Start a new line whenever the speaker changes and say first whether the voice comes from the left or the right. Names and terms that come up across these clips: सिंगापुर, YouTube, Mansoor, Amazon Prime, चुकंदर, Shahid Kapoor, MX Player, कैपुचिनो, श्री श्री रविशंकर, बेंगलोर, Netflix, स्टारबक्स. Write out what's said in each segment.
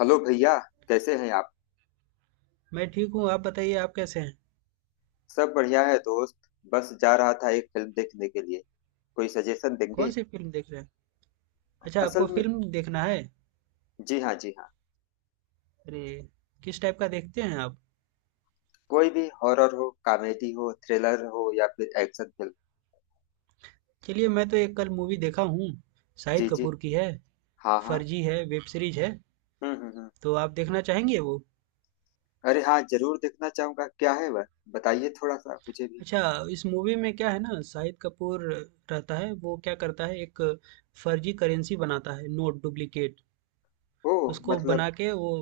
left: Hello भैया, कैसे हैं आप।
right: मैं ठीक हूँ। आप बताइए, आप कैसे हैं?
left: सब बढ़िया है दोस्त। बस जा रहा था एक फिल्म देखने के लिए। कोई सजेशन देंगे।
right: कौन सी फिल्म देख रहे हैं? अच्छा,
left: असल
right: आपको
left: में
right: फिल्म देखना है?
left: जी हाँ, जी हाँ।
right: अरे, किस टाइप का देखते हैं आप?
left: कोई भी हॉरर हो, कॉमेडी हो, थ्रिलर हो या फिर एक्शन फिल्म।
right: चलिए, मैं तो एक कल मूवी देखा हूँ। शाहिद
left: जी जी।
right: कपूर की है।
left: हाँ हाँ।
right: फर्जी है, वेब सीरीज है।
left: हम्म।
right: तो आप देखना चाहेंगे वो?
left: अरे हाँ, जरूर देखना चाहूंगा। क्या है वह, बताइए थोड़ा सा मुझे भी।
right: अच्छा, इस मूवी में क्या है ना, शाहिद कपूर रहता है, वो क्या करता है, एक फर्जी करेंसी बनाता है, नोट डुप्लीकेट
left: ओ।
right: उसको
left: मतलब
right: बना के वो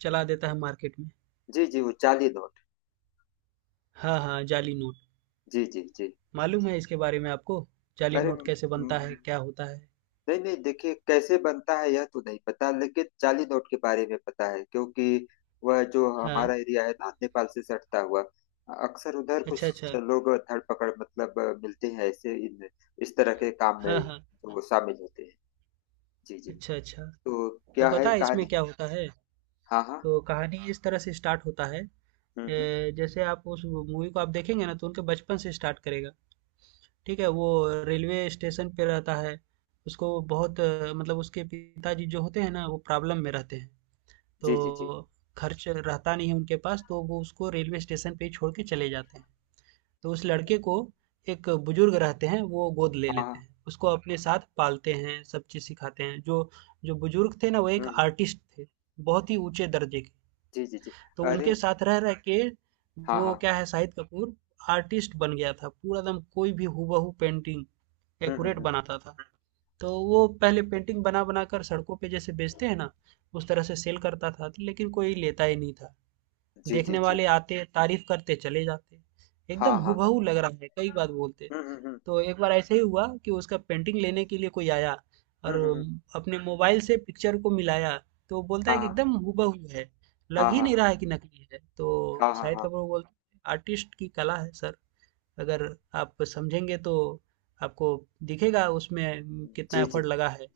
right: चला देता है मार्केट में।
left: जी जी, वो चार्ली नॉट।
right: हाँ हाँ, जाली नोट।
left: जी जी जी।
right: मालूम है इसके बारे में आपको, जाली
left: अरे
right: नोट
left: म,
right: कैसे
left: म,
right: बनता है, क्या होता है?
left: नहीं नहीं, देखिए कैसे बनता है यह तो नहीं पता, लेकिन जाली नोट के बारे में पता है क्योंकि वह जो
right: हाँ।
left: हमारा एरिया है ना, नेपाल से सटता हुआ। अक्सर उधर
right: अच्छा,
left: कुछ
right: अच्छा।
left: लोग धर पकड़ मतलब मिलते हैं ऐसे इन, इस तरह के काम
right: हाँ,
left: में
right: हाँ।
left: जो शामिल होते हैं। जी जी।
right: अच्छा, अच्छा।
left: तो
right: तो
left: क्या है
right: पता है
left: कहानी।
right: इसमें क्या होता है?
left: हाँ हाँ।
right: तो कहानी इस तरह से स्टार्ट होता है,
left: हम्म।
right: जैसे आप उस मूवी को आप देखेंगे ना तो उनके बचपन से स्टार्ट करेगा। ठीक है? वो रेलवे स्टेशन पे रहता है, उसको बहुत मतलब उसके पिताजी जो होते हैं ना वो प्रॉब्लम में रहते हैं,
left: जी जी जी।
right: तो खर्च रहता नहीं है उनके पास तो वो उसको रेलवे स्टेशन पे ही छोड़ के चले जाते हैं। तो उस लड़के को एक बुजुर्ग रहते हैं, वो गोद ले
left: हाँ
right: लेते
left: हाँ।
right: हैं। उसको अपने साथ पालते हैं, सब चीज़ सिखाते हैं। जो जो बुजुर्ग थे ना, वो एक
left: हम्म हम्म।
right: आर्टिस्ट थे, बहुत ही ऊँचे दर्जे के।
left: जी जी जी।
right: तो
left: अरे
right: उनके साथ रह रह के
left: हाँ
right: वो
left: हाँ।
right: क्या है, शाहिद कपूर आर्टिस्ट बन गया था, पूरा एकदम कोई भी हूबहू पेंटिंग एक्यूरेट
left: हम्म।
right: बनाता था। तो वो पहले पेंटिंग बना बना कर सड़कों पे जैसे बेचते हैं ना, उस तरह से सेल करता था लेकिन कोई लेता ही नहीं था।
left: जी जी
right: देखने
left: जी।
right: वाले आते, तारीफ करते, चले जाते।
left: हाँ
right: एकदम
left: हाँ हाँ।
right: हूबहू लग रहा है, कई बार बोलते।
left: हम्म।
right: तो एक बार ऐसे ही हुआ कि उसका पेंटिंग लेने के लिए कोई आया
left: हम्म
right: और
left: हम्म, हम्म।
right: अपने मोबाइल से पिक्चर को मिलाया। तो बोलता है कि
left: हाँ।
right: एकदम हूबहू है,
left: हाँ
right: लग ही नहीं
left: हाँ
right: रहा है कि नकली है। तो
left: हाँ हाँ हाँ। हाँ
right: शाहिद
left: हाँ।
right: कपूर को बोलते हैं, आर्टिस्ट की कला है सर, अगर आप समझेंगे तो आपको दिखेगा उसमें कितना
left: जी जी।
right: एफर्ट लगा है।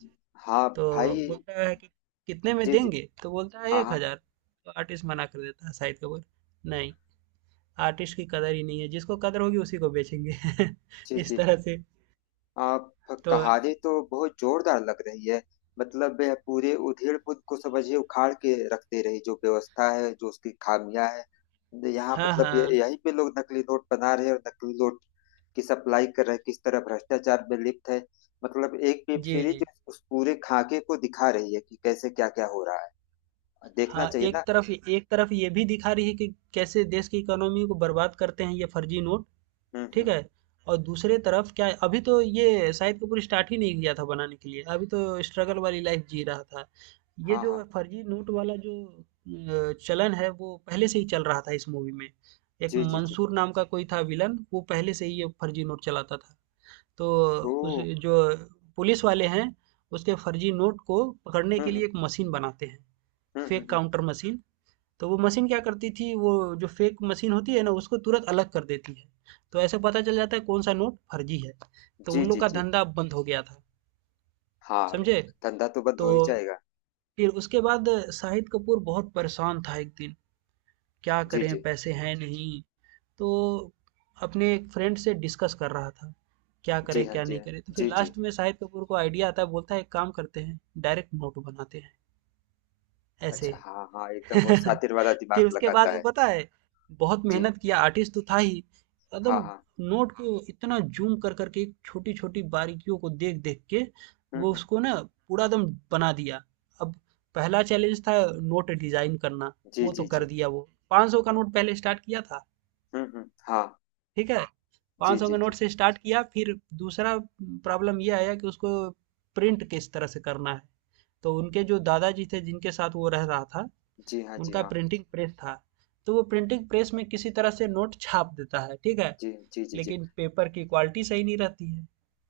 left: हाँ
right: तो
left: भाई।
right: बोलता है कि कितने में
left: जी जी।
right: देंगे, तो बोलता है
left: हाँ
right: एक
left: हाँ।
right: हजार तो आर्टिस्ट मना कर देता है, शाहिद कपूर, नहीं, आर्टिस्ट की कदर ही नहीं है, जिसको कदर होगी उसी को बेचेंगे।
left: जी
right: इस
left: जी।
right: तरह से।
left: आप
right: तो
left: कहानी तो बहुत जोरदार लग रही है। मतलब वह पूरे उधेड़ पुद को समझिए उखाड़ के रखते रही। जो व्यवस्था है, जो उसकी खामियां है, यहाँ
right: हाँ
left: मतलब ये
right: हाँ,
left: यहीं पे लोग नकली नोट बना रहे हैं और नकली नोट की सप्लाई कर रहे हैं, किस तरह भ्रष्टाचार में लिप्त है। मतलब एक वेब
right: जी
left: सीरीज
right: जी।
left: उस पूरे खाके को दिखा रही है कि कैसे क्या क्या हो रहा है। देखना
right: हाँ,
left: चाहिए
right: एक
left: ना।
right: तरफ, एक तरफ ये भी दिखा रही है कि कैसे देश की इकोनॉमी को बर्बाद करते हैं ये फर्जी नोट। ठीक
left: हम्म।
right: है? और दूसरे तरफ क्या है, अभी तो ये शाहिद कपूर स्टार्ट ही नहीं किया था बनाने के लिए, अभी तो स्ट्रगल वाली लाइफ जी रहा था। ये
left: हाँ
right: जो
left: हाँ।
right: फर्जी नोट वाला जो चलन है वो पहले से ही चल रहा था इस मूवी में। एक
left: जी जी जी।
right: मंसूर नाम का कोई था विलन, वो पहले से ही ये फर्जी नोट चलाता था। तो
left: ओ।
right: उस जो पुलिस वाले हैं, उसके फर्जी नोट को पकड़ने
left: हम्म
right: के लिए
left: हम्म
right: एक मशीन बनाते हैं,
left: हम्म।
right: Fake counter machine. तो वो मशीन क्या करती थी, वो जो फेक मशीन होती है ना उसको तुरंत अलग कर देती है। तो ऐसे पता चल जाता है कौन सा नोट फर्जी है। तो
left: जी
right: उन
left: जी
right: लोग का
left: जी।
right: धंधा बंद हो गया था।
left: हाँ।
right: समझे?
left: धंधा तो बंद
right: तो
left: हो ही जाएगा।
right: फिर उसके बाद शाहिद कपूर बहुत परेशान था एक दिन, क्या
left: जी
right: करें
left: जी
right: पैसे हैं नहीं। तो अपने एक फ्रेंड से डिस्कस कर रहा था क्या
left: जी।
right: करें
left: हाँ
right: क्या
left: जी,
right: नहीं
left: हाँ
right: करें। तो फिर
left: जी। जी
right: लास्ट में शाहिद कपूर को आइडिया आता है, बोलता है एक काम करते हैं, डायरेक्ट नोट बनाते हैं ऐसे।
left: अच्छा, हाँ हाँ, एकदम वो शातिर
right: फिर
left: वाला दिमाग
right: उसके बाद
left: लगाता
right: वो
left: है।
right: पता है बहुत
left: जी।
right: मेहनत किया, आर्टिस्ट तो था ही, एकदम
left: हाँ हाँ।
right: नोट को इतना जूम कर करके छोटी छोटी बारीकियों को देख देख के वो
left: हम्म।
right: उसको ना पूरा एकदम बना दिया। अब पहला चैलेंज था नोट डिजाइन करना।
left: जी
right: वो तो
left: जी जी।
right: कर दिया। वो 500 का
left: हम्म
right: नोट पहले स्टार्ट किया था।
left: हाँ।
right: ठीक है,
left: जी
right: 500
left: जी
right: का
left: जी
right: नोट से स्टार्ट किया। फिर दूसरा प्रॉब्लम ये आया कि उसको प्रिंट किस तरह से करना है। तो उनके जो दादाजी थे जिनके साथ वो रह रहा था,
left: जी। हाँ जी,
right: उनका
left: हाँ
right: प्रिंटिंग प्रेस था। तो वो प्रिंटिंग प्रेस में किसी तरह से नोट छाप देता है। ठीक है,
left: जी जी जी जी।
right: लेकिन पेपर की क्वालिटी सही नहीं रहती है।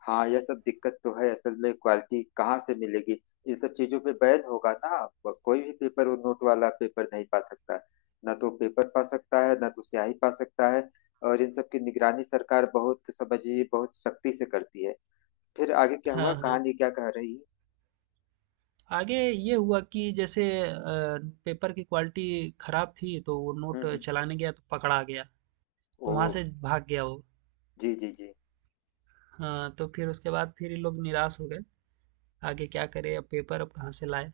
left: हाँ, यह सब दिक्कत तो है। असल में क्वालिटी कहाँ से मिलेगी। इन सब चीजों पे बैन होगा ना। कोई भी पेपर, वो नोट वाला पेपर नहीं पा सकता। ना तो पेपर पा सकता है, ना तो स्याही पा सकता है। और इन सब की निगरानी सरकार बहुत समझिए बहुत सख्ती से करती है। फिर आगे क्या हुआ,
right: हाँ हाँ।
left: कहानी क्या कह रही है।
right: आगे ये हुआ कि जैसे पेपर की क्वालिटी खराब थी तो वो नोट
left: हम्म।
right: चलाने गया तो पकड़ा गया। तो वहां
left: ओह।
right: से भाग गया वो।
left: जी जी जी।
right: हाँ, तो फिर उसके बाद फिर ये लोग निराश हो गए। आगे क्या करे, अब पेपर अब कहाँ से लाए।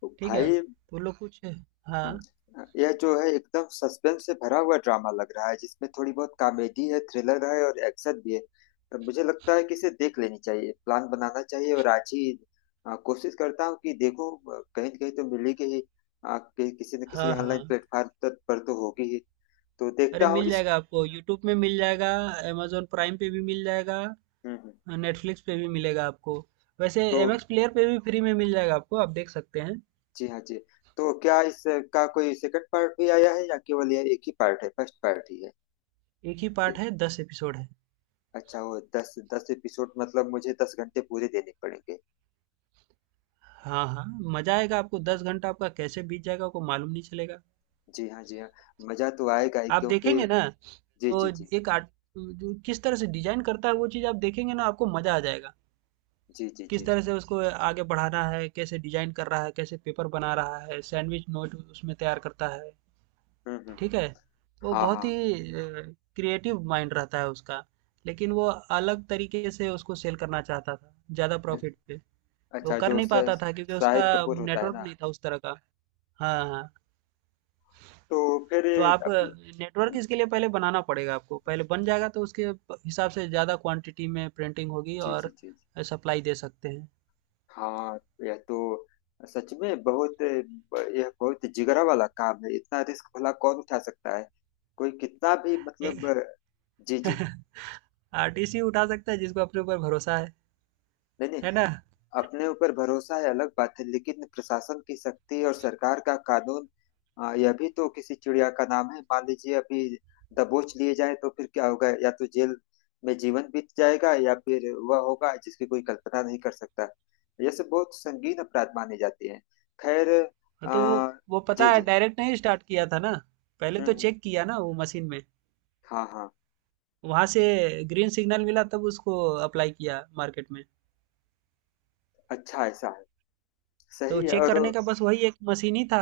left: तो
right: ठीक है, तो
left: भाई।
right: वो लोग कुछ, हाँ
left: हम्म, यह जो है एकदम सस्पेंस से भरा हुआ ड्रामा लग रहा है, जिसमें थोड़ी बहुत कॉमेडी है, थ्रिलर है और एक्शन भी है। तो मुझे लगता है कि इसे देख लेनी चाहिए, प्लान बनाना चाहिए और आज ही कोशिश करता हूँ कि देखो कहीं न कहीं तो मिलेगी ही। किसी न किसी
right: हाँ हाँ।
left: ऑनलाइन प्लेटफॉर्म पर तो होगी ही। तो
right: अरे,
left: देखता हूँ
right: मिल
left: इस।
right: जाएगा आपको, यूट्यूब में मिल जाएगा, amazon प्राइम पे भी मिल जाएगा।
left: हम्म हम्म।
right: हाँ, नेटफ्लिक्स पे भी मिलेगा आपको। वैसे
left: तो
right: एमएक्स प्लेयर पे भी फ्री में मिल जाएगा आपको, आप देख सकते हैं।
left: जी हाँ, जी। तो क्या इसका कोई सेकंड पार्ट भी आया है, या केवल यह एक ही पार्ट है, फर्स्ट पार्ट ही है।
right: एक ही
left: ए-
right: पार्ट है, 10 एपिसोड है।
left: अच्छा, वो दस दस एपिसोड। मतलब मुझे दस घंटे पूरे देने पड़ेंगे।
right: हाँ हाँ, मजा आएगा आपको, 10 घंटा आपका कैसे बीत जाएगा आपको मालूम नहीं चलेगा।
left: जी हाँ, जी हाँ। मजा तो आएगा ही
right: आप
left: क्योंकि
right: देखेंगे ना
left: जी
right: तो
left: जी जी।
right: एक आर्ट जो किस तरह से डिजाइन करता है, वो चीज़ आप देखेंगे ना आपको मजा आ जाएगा।
left: जी जी
right: किस
left: जी।
right: तरह से उसको आगे बढ़ाना है, कैसे डिजाइन कर रहा है, कैसे पेपर बना रहा है, सैंडविच नोट उसमें तैयार करता है।
left: हम्म हम्म हम्म।
right: ठीक है, तो वो
left: हाँ
right: बहुत
left: हाँ।
right: ही क्रिएटिव माइंड रहता है उसका। लेकिन वो अलग तरीके से उसको सेल करना चाहता था, ज़्यादा
left: अ-
right: प्रॉफिट पे। तो
left: अच्छा,
right: कर
left: जो
right: नहीं
left: स-
right: पाता था क्योंकि उसका
left: शाहिद कपूर होता है
right: नेटवर्क
left: ना।
right: नहीं था उस तरह का। हाँ हाँ,
left: तो फिर
right: तो आप
left: अपना
right: नेटवर्क इसके लिए पहले बनाना पड़ेगा आपको, पहले बन जाएगा तो उसके हिसाब से ज़्यादा क्वांटिटी में प्रिंटिंग होगी
left: जी जी
right: और
left: जी।
right: सप्लाई दे सकते
left: हाँ, यह तो सच में बहुत, यह बहुत जिगरा वाला काम है। इतना रिस्क भला कौन उठा सकता है। कोई कितना भी
right: हैं।
left: मतलब जी जी।
right: आरटीसी उठा सकता है जिसको अपने ऊपर भरोसा है
left: नहीं नहीं,
right: है ना?
left: अपने ऊपर भरोसा है अलग बात है, लेकिन प्रशासन की शक्ति और सरकार का कानून, यह भी तो किसी चिड़िया का नाम है। मान लीजिए अभी दबोच लिए जाए तो फिर क्या होगा, या तो जेल में जीवन बीत जाएगा या फिर वह होगा जिसकी कोई कल्पना नहीं कर सकता। यह सब बहुत संगीन अपराध माने जाते हैं। खैर,
right: तो वो
left: आ,
right: वो
left: जी
right: पता है
left: जी।
right: डायरेक्ट नहीं स्टार्ट किया था ना, पहले
left: हम्म
right: तो
left: हम्म,
right: चेक किया ना वो मशीन में,
left: हाँ हाँ।
right: वहां से ग्रीन सिग्नल मिला तब उसको अप्लाई किया मार्केट में।
left: अच्छा ऐसा है।
right: तो
left: सही है।
right: चेक
left: और
right: करने का बस वही एक मशीन ही था,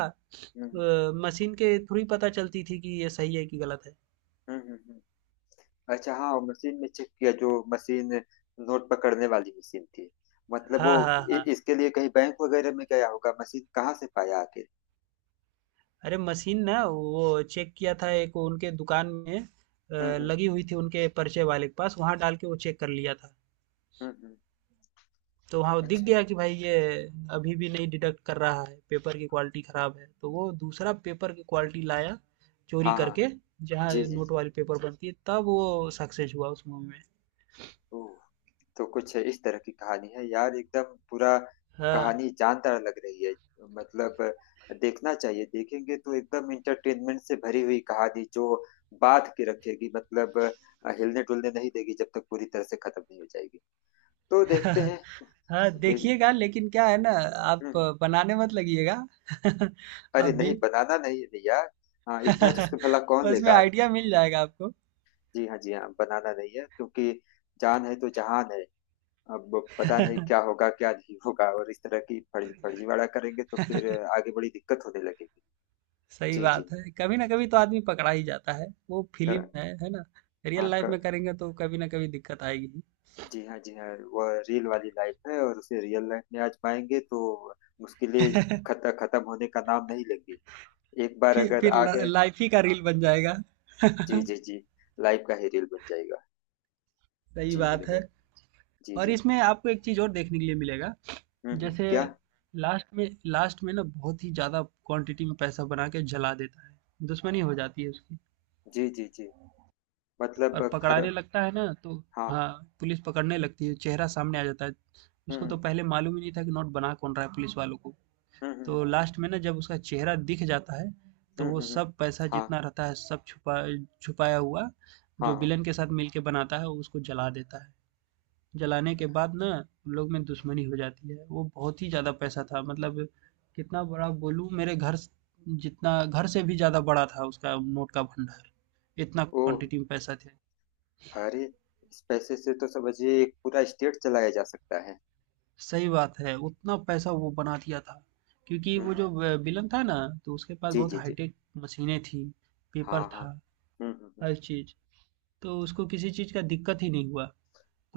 left: हम्म
right: मशीन के थ्रू ही पता चलती थी कि ये सही है कि गलत है।
left: हम्म हम्म हम्म, अच्छा हाँ, मशीन में चेक किया। जो मशीन नोट पकड़ने वाली मशीन थी, मतलब वो
right: हाँ हाँ हाँ।
left: इसके लिए कहीं बैंक वगैरह में गया होगा। मशीन कहाँ से पाया आखिर।
right: अरे मशीन ना वो चेक किया था एक उनके दुकान में,
left: हम्म।
right: लगी हुई थी उनके परिचय वाले के पास, वहां डाल के वो चेक कर लिया था।
left: हम्म हम्म,
right: तो वहाँ दिख
left: अच्छा।
right: गया कि भाई ये अभी भी नहीं डिडक्ट कर रहा है, पेपर की क्वालिटी खराब है। तो वो दूसरा पेपर की क्वालिटी लाया, चोरी
left: हाँ हाँ।
right: करके, जहाँ
left: जी जी जी।
right: नोट वाली पेपर बनती है। तब वो सक्सेस हुआ उस मूवी में।
left: ओह, तो कुछ इस तरह की कहानी है यार। एकदम पूरा
right: हाँ।
left: कहानी जानदार लग रही है। मतलब देखना चाहिए। देखेंगे तो एकदम इंटरटेनमेंट से भरी हुई कहानी जो बांध के रखेगी। मतलब हिलने डुलने नहीं देगी जब तक पूरी तरह से खत्म नहीं हो जाएगी। तो देखते हैं।
right: हाँ,
left: देख
right: देखिएगा लेकिन क्या है ना, आप
left: हम्म,
right: बनाने मत लगिएगा।
left: अरे
right: आप
left: नहीं,
right: भी।
left: बनाना नहीं है भैया। हाँ, इतना रिस्क भला कौन
right: उसमें
left: लेगा।
right: आइडिया मिल जाएगा आपको।
left: जी हाँ, जी हाँ, बनाना नहीं है क्योंकि जान है तो जहान है। अब पता नहीं क्या होगा, क्या नहीं होगा, और इस तरह की फर्जीवाड़ा करेंगे तो फिर आगे बड़ी दिक्कत होने लगेगी।
right: सही
left: जी जी।
right: बात है, कभी ना कभी तो आदमी पकड़ा ही जाता है। वो
left: कर
right: फिल्म है ना,
left: हाँ,
right: रियल लाइफ
left: कर
right: में करेंगे तो कभी ना कभी दिक्कत आएगी।
left: जी हाँ, जी हाँ। वह रियल वाली लाइफ है, और उसे रियल लाइफ में आजमाएंगे तो मुश्किलें खत्म होने का नाम नहीं लेंगे। एक बार
right: फिर
left: अगर
right: फिर
left: आ गए,
right: लाइफ ही का रील बन जाएगा।
left: जी
right: सही
left: जी जी, लाइफ का ही रियल बन जाएगा। जी मेरे
right: बात
left: भाई।
right: है।
left: जी
right: और
left: जी।
right: इसमें आपको एक चीज और देखने के लिए मिलेगा। जैसे
left: क्या।
right: लास्ट में, लास्ट में ना बहुत ही ज्यादा क्वांटिटी में पैसा बना के जला देता है, दुश्मनी हो जाती है उसकी
left: जी, जी, जी। मतलब
right: और
left: खर
right: पकड़ाने लगता है ना, तो
left: हाँ।
right: हाँ, पुलिस पकड़ने लगती है, चेहरा सामने आ जाता है।
left: हुँ,
right: उसको तो
left: हुँ।
right: पहले मालूम ही नहीं था कि नोट बना कौन रहा है पुलिस वालों को।
left: हुँ, हुँ, हुँ।
right: तो लास्ट में ना जब उसका चेहरा दिख जाता है, तो
left: हुँ,
right: वो
left: हुँ, हुँ।
right: सब पैसा
left: हाँ,
right: जितना रहता है सब छुपा, छुपाया हुआ,
left: हाँ,
right: जो
left: हाँ।
right: विलन के साथ मिलके बनाता है उसको जला देता है। जलाने के बाद ना उन लोग में दुश्मनी हो जाती है। वो बहुत ही ज़्यादा पैसा था, मतलब कितना बड़ा बोलूँ, मेरे घर जितना, घर से भी ज़्यादा बड़ा था उसका नोट का भंडार। इतना
left: ओह!
right: क्वांटिटी में पैसा थे।
left: अरे! इस पैसे से तो समझिए एक पूरा स्टेट चलाया जा सकता है।
right: सही बात है, उतना पैसा वो बना दिया था। क्योंकि
left: हुँ,
right: वो
left: हुँ।
right: जो विलन था ना, तो उसके पास
left: जी,
right: बहुत
left: जी, जी।
right: हाईटेक मशीनें थी, पेपर
left: हाँ, हाँ।
right: था,
left: हुँ, हुँ, हुँ।
right: हर चीज़। तो उसको किसी चीज़ का दिक्कत ही नहीं हुआ।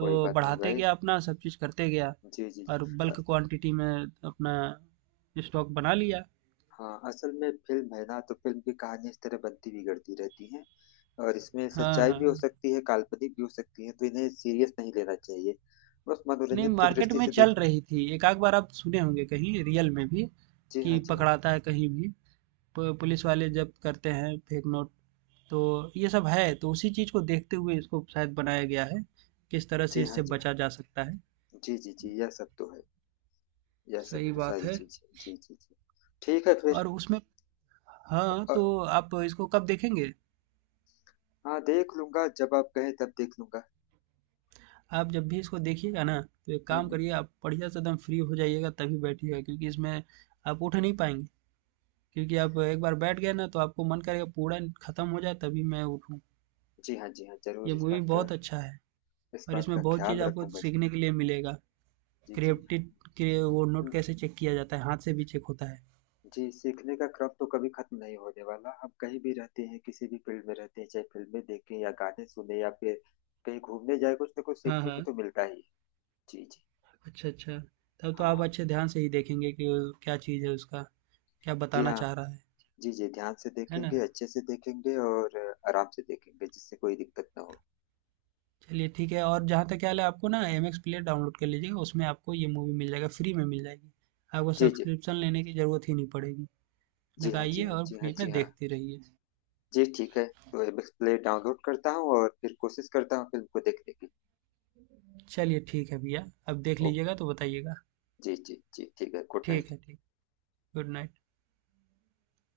left: कोई बात नहीं
right: बढ़ाते
left: भाई।
right: गया, अपना सब चीज़ करते गया
left: जी, जी, जी।
right: और
left: अ,
right: बल्क क्वांटिटी में अपना स्टॉक बना लिया।
left: हाँ, असल में फ़िल्म है ना, तो फ़िल्म की कहानी इस तरह बनती बिगड़ती रहती है और इसमें
right: हाँ,
left: सच्चाई भी हो
right: हाँ।
left: सकती है, काल्पनिक भी हो सकती है, तो इन्हें सीरियस नहीं लेना चाहिए। बस
right: नहीं,
left: मनोरंजन की
right: मार्केट
left: दृष्टि
right: में
left: से
right: चल
left: देखना।
right: रही थी। एक आध बार आप सुने होंगे कहीं रियल में भी
left: जी हाँ,
right: कि
left: जी हाँ।
right: पकड़ाता है कहीं भी। पुलिस वाले जब्त करते हैं फेक नोट। तो ये सब है, तो उसी चीज़ को देखते हुए इसको शायद बनाया गया है, किस तरह से
left: जी हाँ,
right: इससे
left: जी हाँ।
right: बचा जा सकता है।
left: जी जी जी, यह सब तो है, यह सब
right: सही
left: तो
right: बात
left: सारी
right: है।
left: चीज है। जी जी जी। ठीक है फिर।
right: और उसमें हाँ,
left: अ,
right: तो आप इसको कब देखेंगे?
left: हाँ, देख लूंगा, जब आप कहें तब देख लूंगा।
right: आप जब भी इसको देखिएगा ना, तो एक
left: हम्म
right: काम
left: हम्म,
right: करिए, आप बढ़िया से एकदम फ्री हो जाइएगा तभी बैठिएगा, क्योंकि इसमें आप उठ नहीं पाएँगे। क्योंकि आप एक बार बैठ गए ना तो आपको मन करेगा पूरा खत्म हो जाए तभी मैं उठूँ।
left: जी हाँ, जी हाँ, जरूर
right: ये
left: इस
right: मूवी
left: बात का,
right: बहुत अच्छा है
left: इस
right: और
left: बात का
right: इसमें बहुत चीज़
left: ख्याल
right: आपको
left: रखूंगा जी।
right: सीखने के लिए मिलेगा।
left: जी जी।
right: क्रिएप्टिड के वो नोट
left: हम्म,
right: कैसे चेक किया जाता है, हाथ से भी चेक होता है।
left: जी सीखने का क्रम तो कभी खत्म नहीं होने वाला। हम कहीं भी रहते हैं, किसी भी फील्ड में रहते हैं, चाहे फिल्में देखें या गाने सुने या फिर कहीं घूमने जाए, कुछ ना कुछ
right: हाँ,
left: सीखने को
right: हाँ।
left: तो मिलता ही है। जी जी।
right: अच्छा, अच्छा। तब तो आप
left: हाँ
right: अच्छे ध्यान से ही देखेंगे कि क्या चीज़ है उसका, क्या
left: जी,
right: बताना
left: हाँ
right: चाह रहा है।
left: जी। जी ध्यान से
right: है ना?
left: देखेंगे, अच्छे से देखेंगे और आराम से देखेंगे जिससे कोई दिक्कत ना हो।
right: चलिए ठीक है, और जहाँ तक ख्याल है आपको ना एमएक्स प्लेयर डाउनलोड कर लीजिएगा, उसमें आपको ये मूवी मिल जाएगा, फ्री में मिल जाएगी आपको,
left: जी जी
right: सब्सक्रिप्शन लेने की ज़रूरत ही नहीं पड़ेगी।
left: जी। हाँ जी,
right: लगाइए
left: हाँ
right: और
left: जी, हाँ
right: फ्री
left: जी,
right: में
left: हाँ
right: देखते रहिए।
left: जी। ठीक है, तो एपेक्स प्ले डाउनलोड करता हूँ और फिर कोशिश करता हूँ फिल्म को देखने की।
right: चलिए ठीक है भैया, अब देख
left: ओके।
right: लीजिएगा तो बताइएगा।
left: जी जी जी, ठीक है, गुड
right: ठीक
left: नाइट।
right: है, ठीक, गुड नाइट।